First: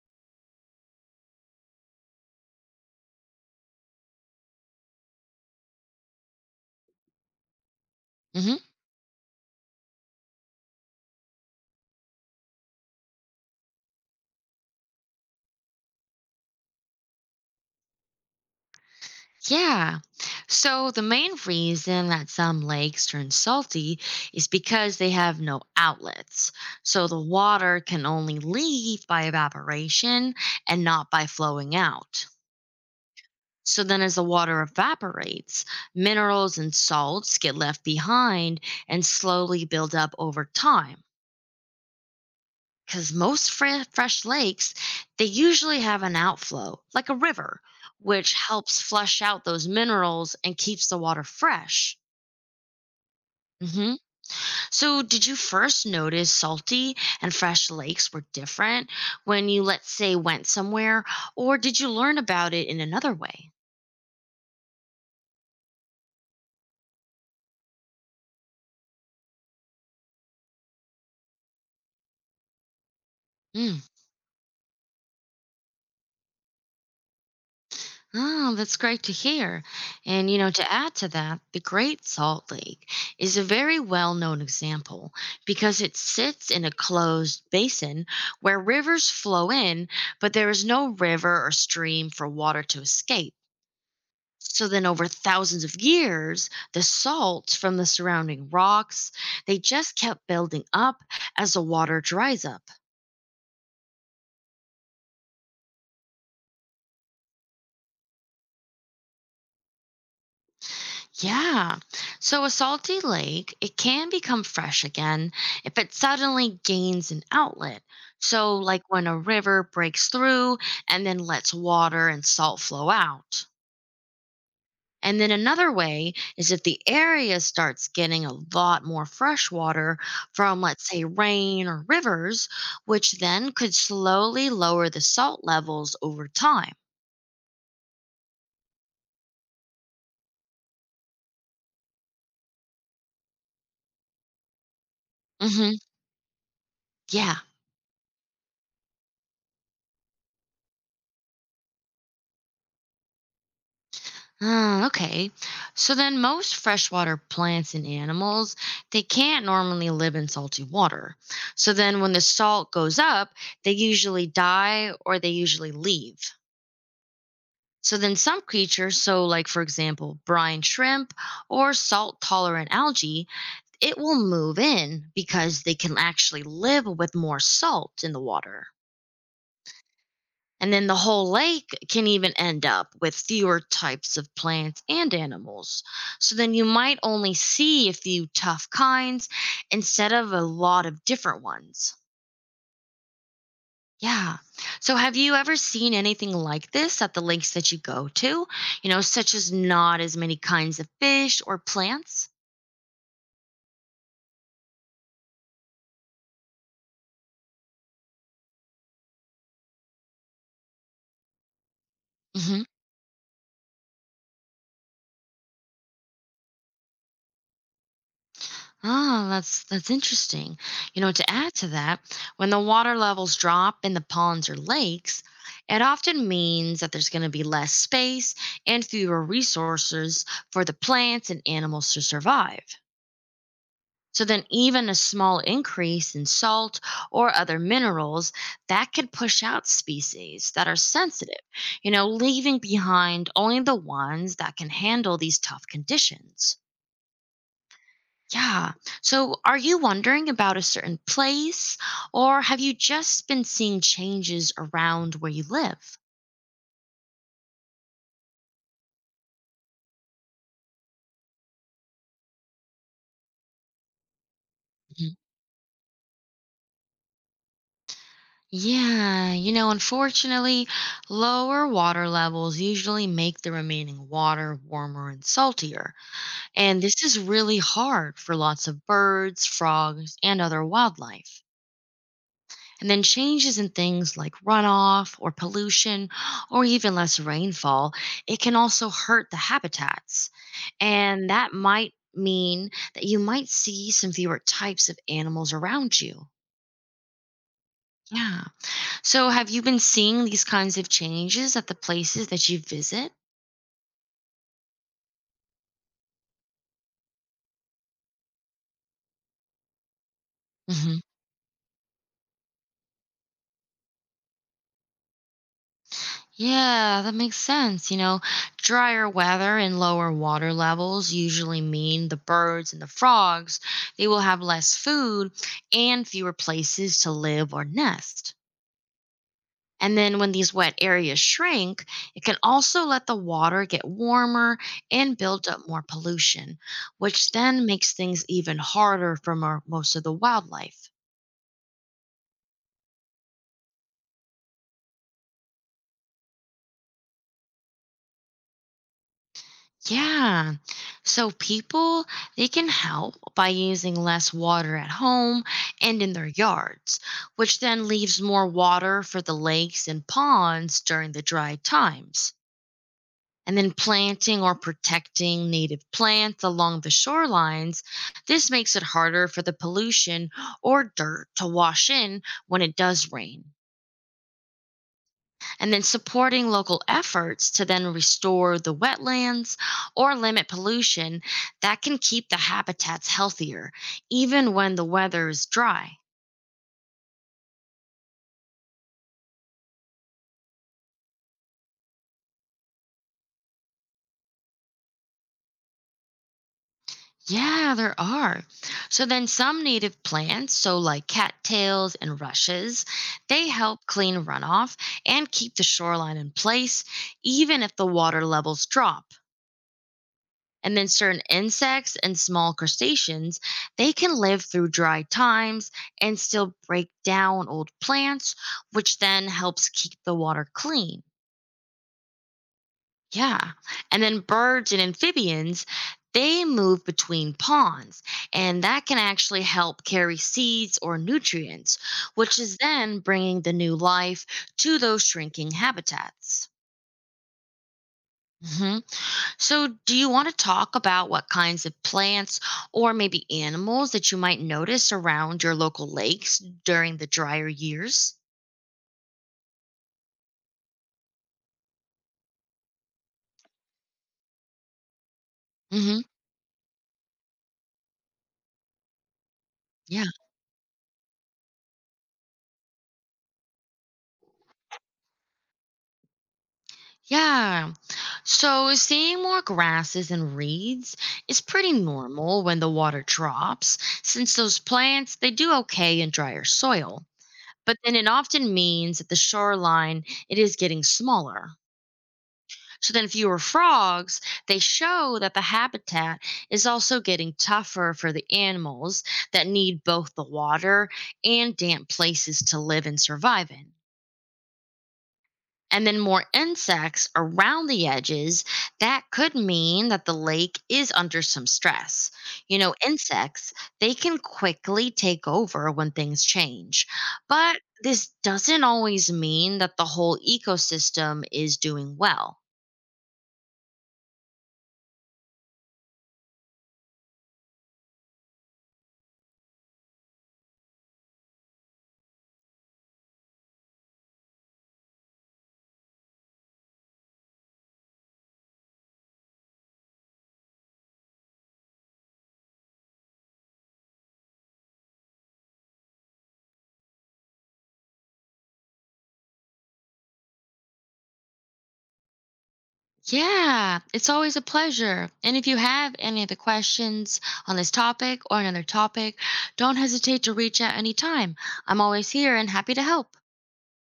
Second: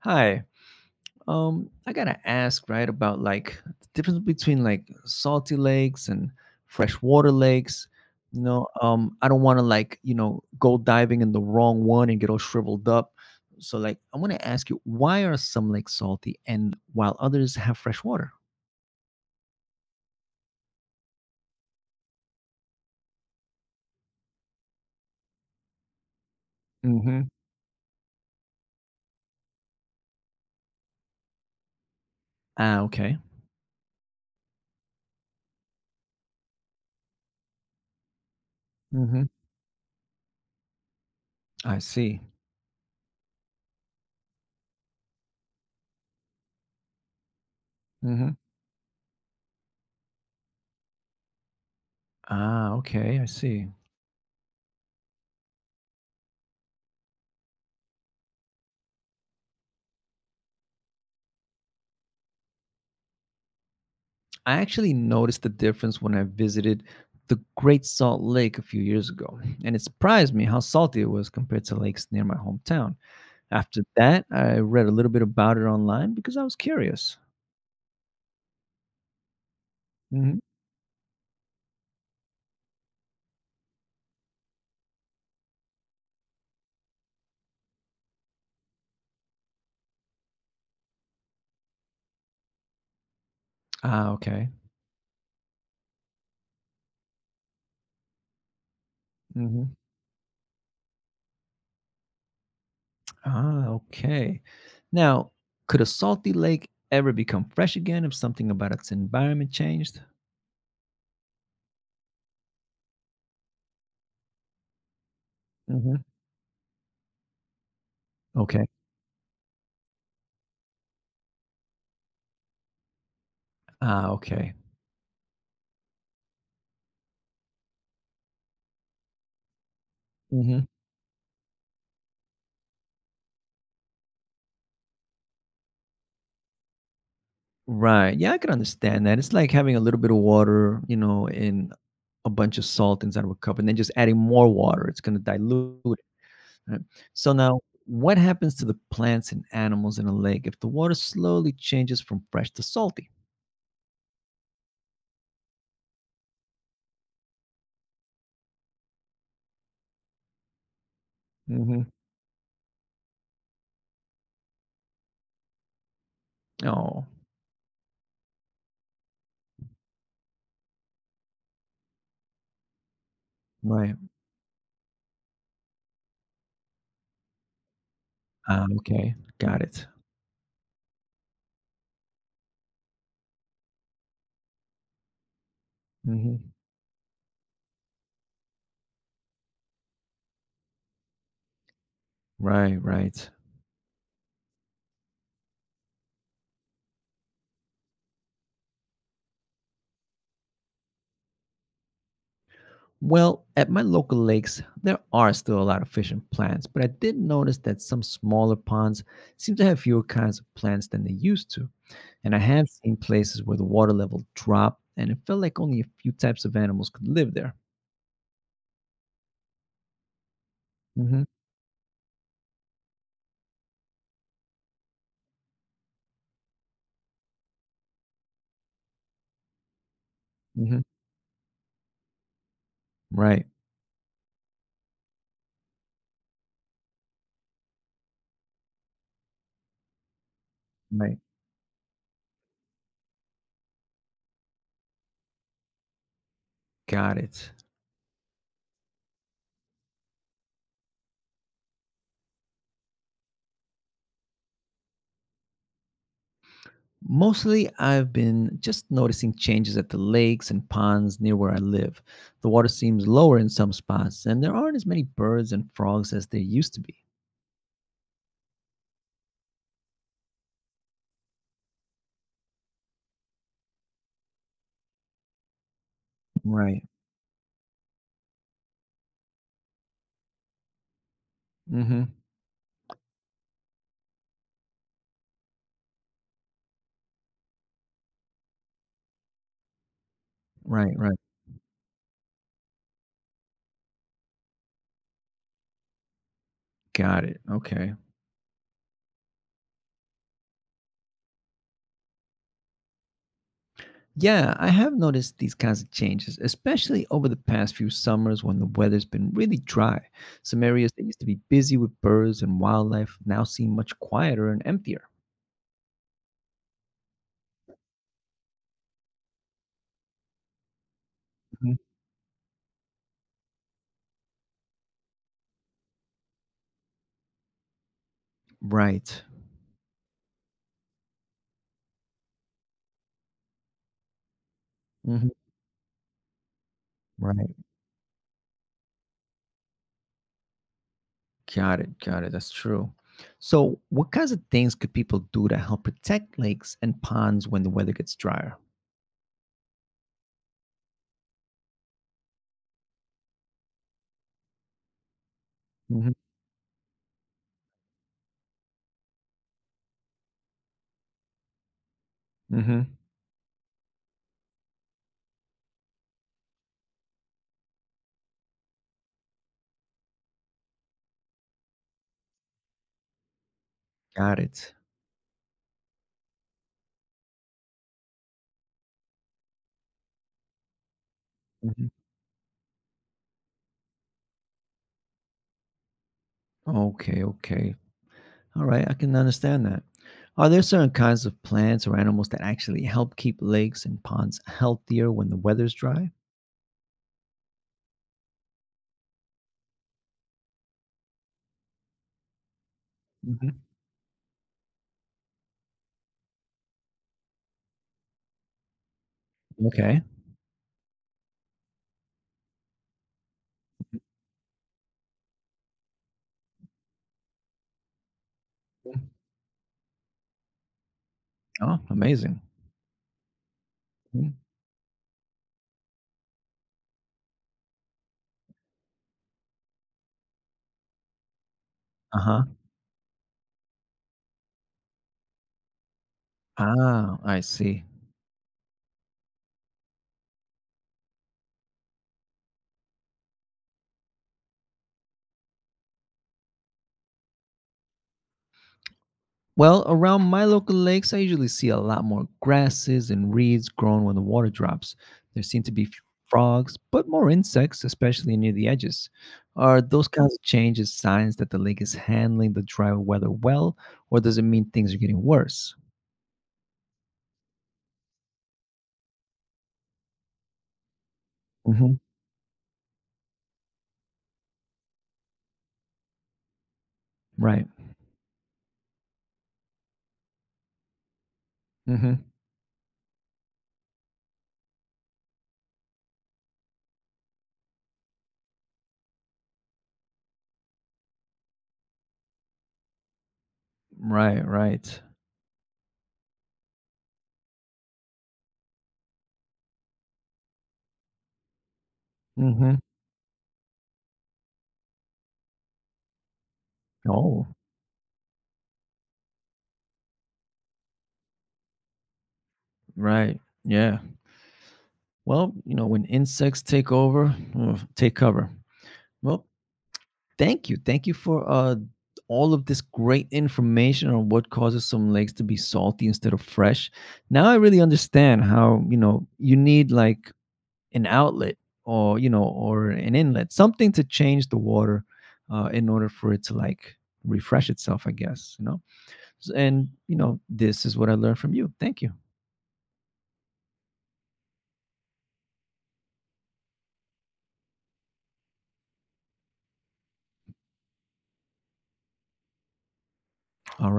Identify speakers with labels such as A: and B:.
A: Hi. I gotta ask, right, about like the difference between like salty lakes and freshwater lakes.
B: Hmm.
A: I don't want to like, go diving in the wrong one and get all shriveled up. So like I want to ask you, why are some lakes salty and while others have fresh water?
B: Yeah. So the main reason that some lakes turn salty is because they have no outlets. So the
A: Mm-hmm.
B: water can only leave by evaporation and not by flowing out.
A: Ah, okay.
B: So then, as the water evaporates, minerals and salts get left behind and
A: Mm-hmm.
B: slowly build up over time.
A: I see.
B: Because most fresh lakes, they usually have an outflow like a river
A: Mm-hmm.
B: which helps flush out those minerals and keeps the water fresh.
A: Ah, okay, I see.
B: Hmm, so did you first notice salty and fresh lakes were different when you, let's say, went somewhere, or did you learn about it in another way?
A: I actually noticed the difference when I visited the Great Salt Lake a few years ago, and it surprised me how salty it was compared to lakes near my hometown.
B: Hmm.
A: After that, I read a little bit about it online because I was curious.
B: Oh, that's great to hear. And, you
A: Hmm.
B: know, to add to that, the Great Salt Lake is a very well known example because it sits in a closed basin where rivers flow in, but there is no river or stream for water to escape.
A: Ah, okay.
B: So then over thousands of years, the salts from the surrounding rocks, they
A: Hmm.
B: just kept building up as the water dries up.
A: Ah, okay. Now, could a salty lake ever become fresh again if something about its environment changed?
B: Yeah. So a salty lake, it can become fresh again if it
A: Hmm.
B: suddenly gains an outlet. So,
A: Okay.
B: like when a river breaks through and then lets water and salt flow out.
A: Ah, okay.
B: And then another way is if the area starts getting a lot more fresh water from, let's say, rain or rivers, which then could slowly lower the salt levels over time.
A: Right. Yeah, I can understand that. It's like having a little bit of water, in a bunch of salt inside of a cup and then just adding more water. It's going to
B: Hmm.
A: dilute it. Right? So
B: Yeah.
A: now, what happens to the plants and animals in a lake if the water slowly changes from fresh to salty?
B: Ah, okay. So then most freshwater plants and animals, they can't normally live in salty water. So
A: Hmm.
B: then when the salt goes up, they usually die or they usually leave.
A: Oh,
B: So then some creatures, so like for example, brine shrimp or salt tolerant algae,
A: right.
B: it will move in because they can actually live with more salt in the water.
A: Ah, okay. Got it.
B: And then the whole lake can even end up with fewer types of plants and animals. So
A: Hmm.
B: then you might only see a few tough kinds instead of a lot of different ones.
A: Right, right.
B: Yeah. So have you ever seen anything like this at the lakes that you go to? You know, such as not as many kinds of fish or plants?
A: Well, at my local lakes, there are still a lot of fish and plants, but I did notice that some smaller ponds seem to have fewer kinds of plants than they used to. And I
B: Hmm.
A: have seen places where the water level dropped and it felt like only a few types of animals could live there.
B: Ah, that's interesting. You know,
A: Hmm.
B: to add to that, when the water levels drop in the ponds or lakes, it often means that there's going to be less space and fewer resources for the
A: Hmm.
B: plants and animals to survive.
A: Right.
B: So then even a small increase in salt or other minerals, that could push out species that are
A: Right.
B: sensitive, you know, leaving behind only the ones that can handle these tough conditions.
A: Got it.
B: Yeah. So are you wondering about a certain place, or have you just been seeing changes around where you live?
A: Mostly, I've been just noticing changes at the lakes and ponds near where I live. The water seems lower in some spots, and there aren't as many
B: Mhm.
A: birds and frogs as there used to be.
B: Yeah, you know, unfortunately, lower water levels usually make the remaining water warmer and saltier. And
A: Right.
B: this is really hard for lots of birds, frogs, and other wildlife.
A: Hmm.
B: And then changes in things like runoff or pollution or even less rainfall, it can also hurt the habitats.
A: Right, right.
B: And that might mean that you might see some fewer types of animals around you.
A: Got it. Okay.
B: Yeah. So have you been seeing these kinds of changes at the places that you visit?
A: Yeah, I have noticed these kinds of changes, especially over the past few summers when the weather's been really dry. Some areas that used to be busy with birds and wildlife now seem much quieter and emptier.
B: Yeah, that makes sense. You know, drier weather and lower water levels usually
A: Mhm.
B: mean the birds and the frogs, they will have less food and fewer places to live or nest.
A: Right.
B: And then when these wet areas shrink, it can also let the water get warmer and
A: Hmm.
B: build up more pollution, which
A: Right.
B: then makes things even harder for most of the wildlife.
A: Got it. Got it. That's true. So, what kinds of things could people do to help protect lakes and ponds when the weather gets drier?
B: Yeah. So people, they can help by using less water at home and in
A: Hmm.
B: their yards, which then leaves more water for the lakes and ponds during the dry times.
A: Hmm.
B: And then planting or protecting native plants along the shorelines, this makes it harder for the pollution or dirt to wash in when it does rain,
A: Got it.
B: and then supporting local efforts to then restore the wetlands or limit pollution, that can
A: Hmm.
B: keep the habitats healthier, even when the weather is dry.
A: Okay. Okay. All right, I can understand that. Are there certain kinds of plants or animals that actually help keep lakes and ponds healthier when the weather's dry?
B: Yeah, there are. So then some native plants, so like cattails and rushes, they
A: Hmm.
B: help clean runoff and keep the shoreline in place, even if the water levels drop.
A: Okay.
B: And then certain insects and small crustaceans, they can live through dry times and still break down old plants, which then helps keep the water clean.
A: Oh, amazing.
B: Yeah. And then
A: Uh
B: birds and amphibians, they move between ponds, and that can actually help carry seeds or nutrients, which
A: huh.
B: is then bringing the new life to those shrinking habitats.
A: Ah, I see.
B: Mhm. So, do you want to talk about what kinds of plants or maybe animals that you might notice around your local lakes during the drier years?
A: Well, around my local lakes, I usually see a lot more grasses and reeds growing when the water drops. There seem to be f-
B: Hmm.
A: Frogs, but more insects, especially near the edges. Are
B: Yeah.
A: those kinds of changes signs that the lake is handling the dry weather well, or does it mean things are getting worse?
B: Yeah. So, seeing more grasses and reeds is pretty normal when the water drops, since those plants, they do okay in drier soil.
A: Right.
B: But then it often means that the shoreline, it is getting smaller.
A: Mhm.
B: So then fewer frogs, they show that the habitat is also getting tougher for the animals that need both the water and damp places to live and survive in.
A: Right, right.
B: And then more insects around the edges, that could mean that the lake is under some stress. You know,
A: Mhm.
B: insects, they can quickly take over when things change.
A: Oh,
B: But this doesn't always mean that the whole ecosystem is doing well.
A: right. Yeah. Well, you know, when insects take over, take cover. Well, thank you. Thank you for all of this great information on what causes some lakes to be salty instead of fresh. Now I really understand how, you know, you need like an outlet or, you know, or an inlet, something to change the water in order for it to like refresh itself, I guess, you know. And, you know, this is what I learned from you. Thank you.
B: Yeah, it's always a pleasure. And if you have any other questions on this topic or another topic, don't hesitate to reach out anytime. I'm always here and happy to help.
A: All right.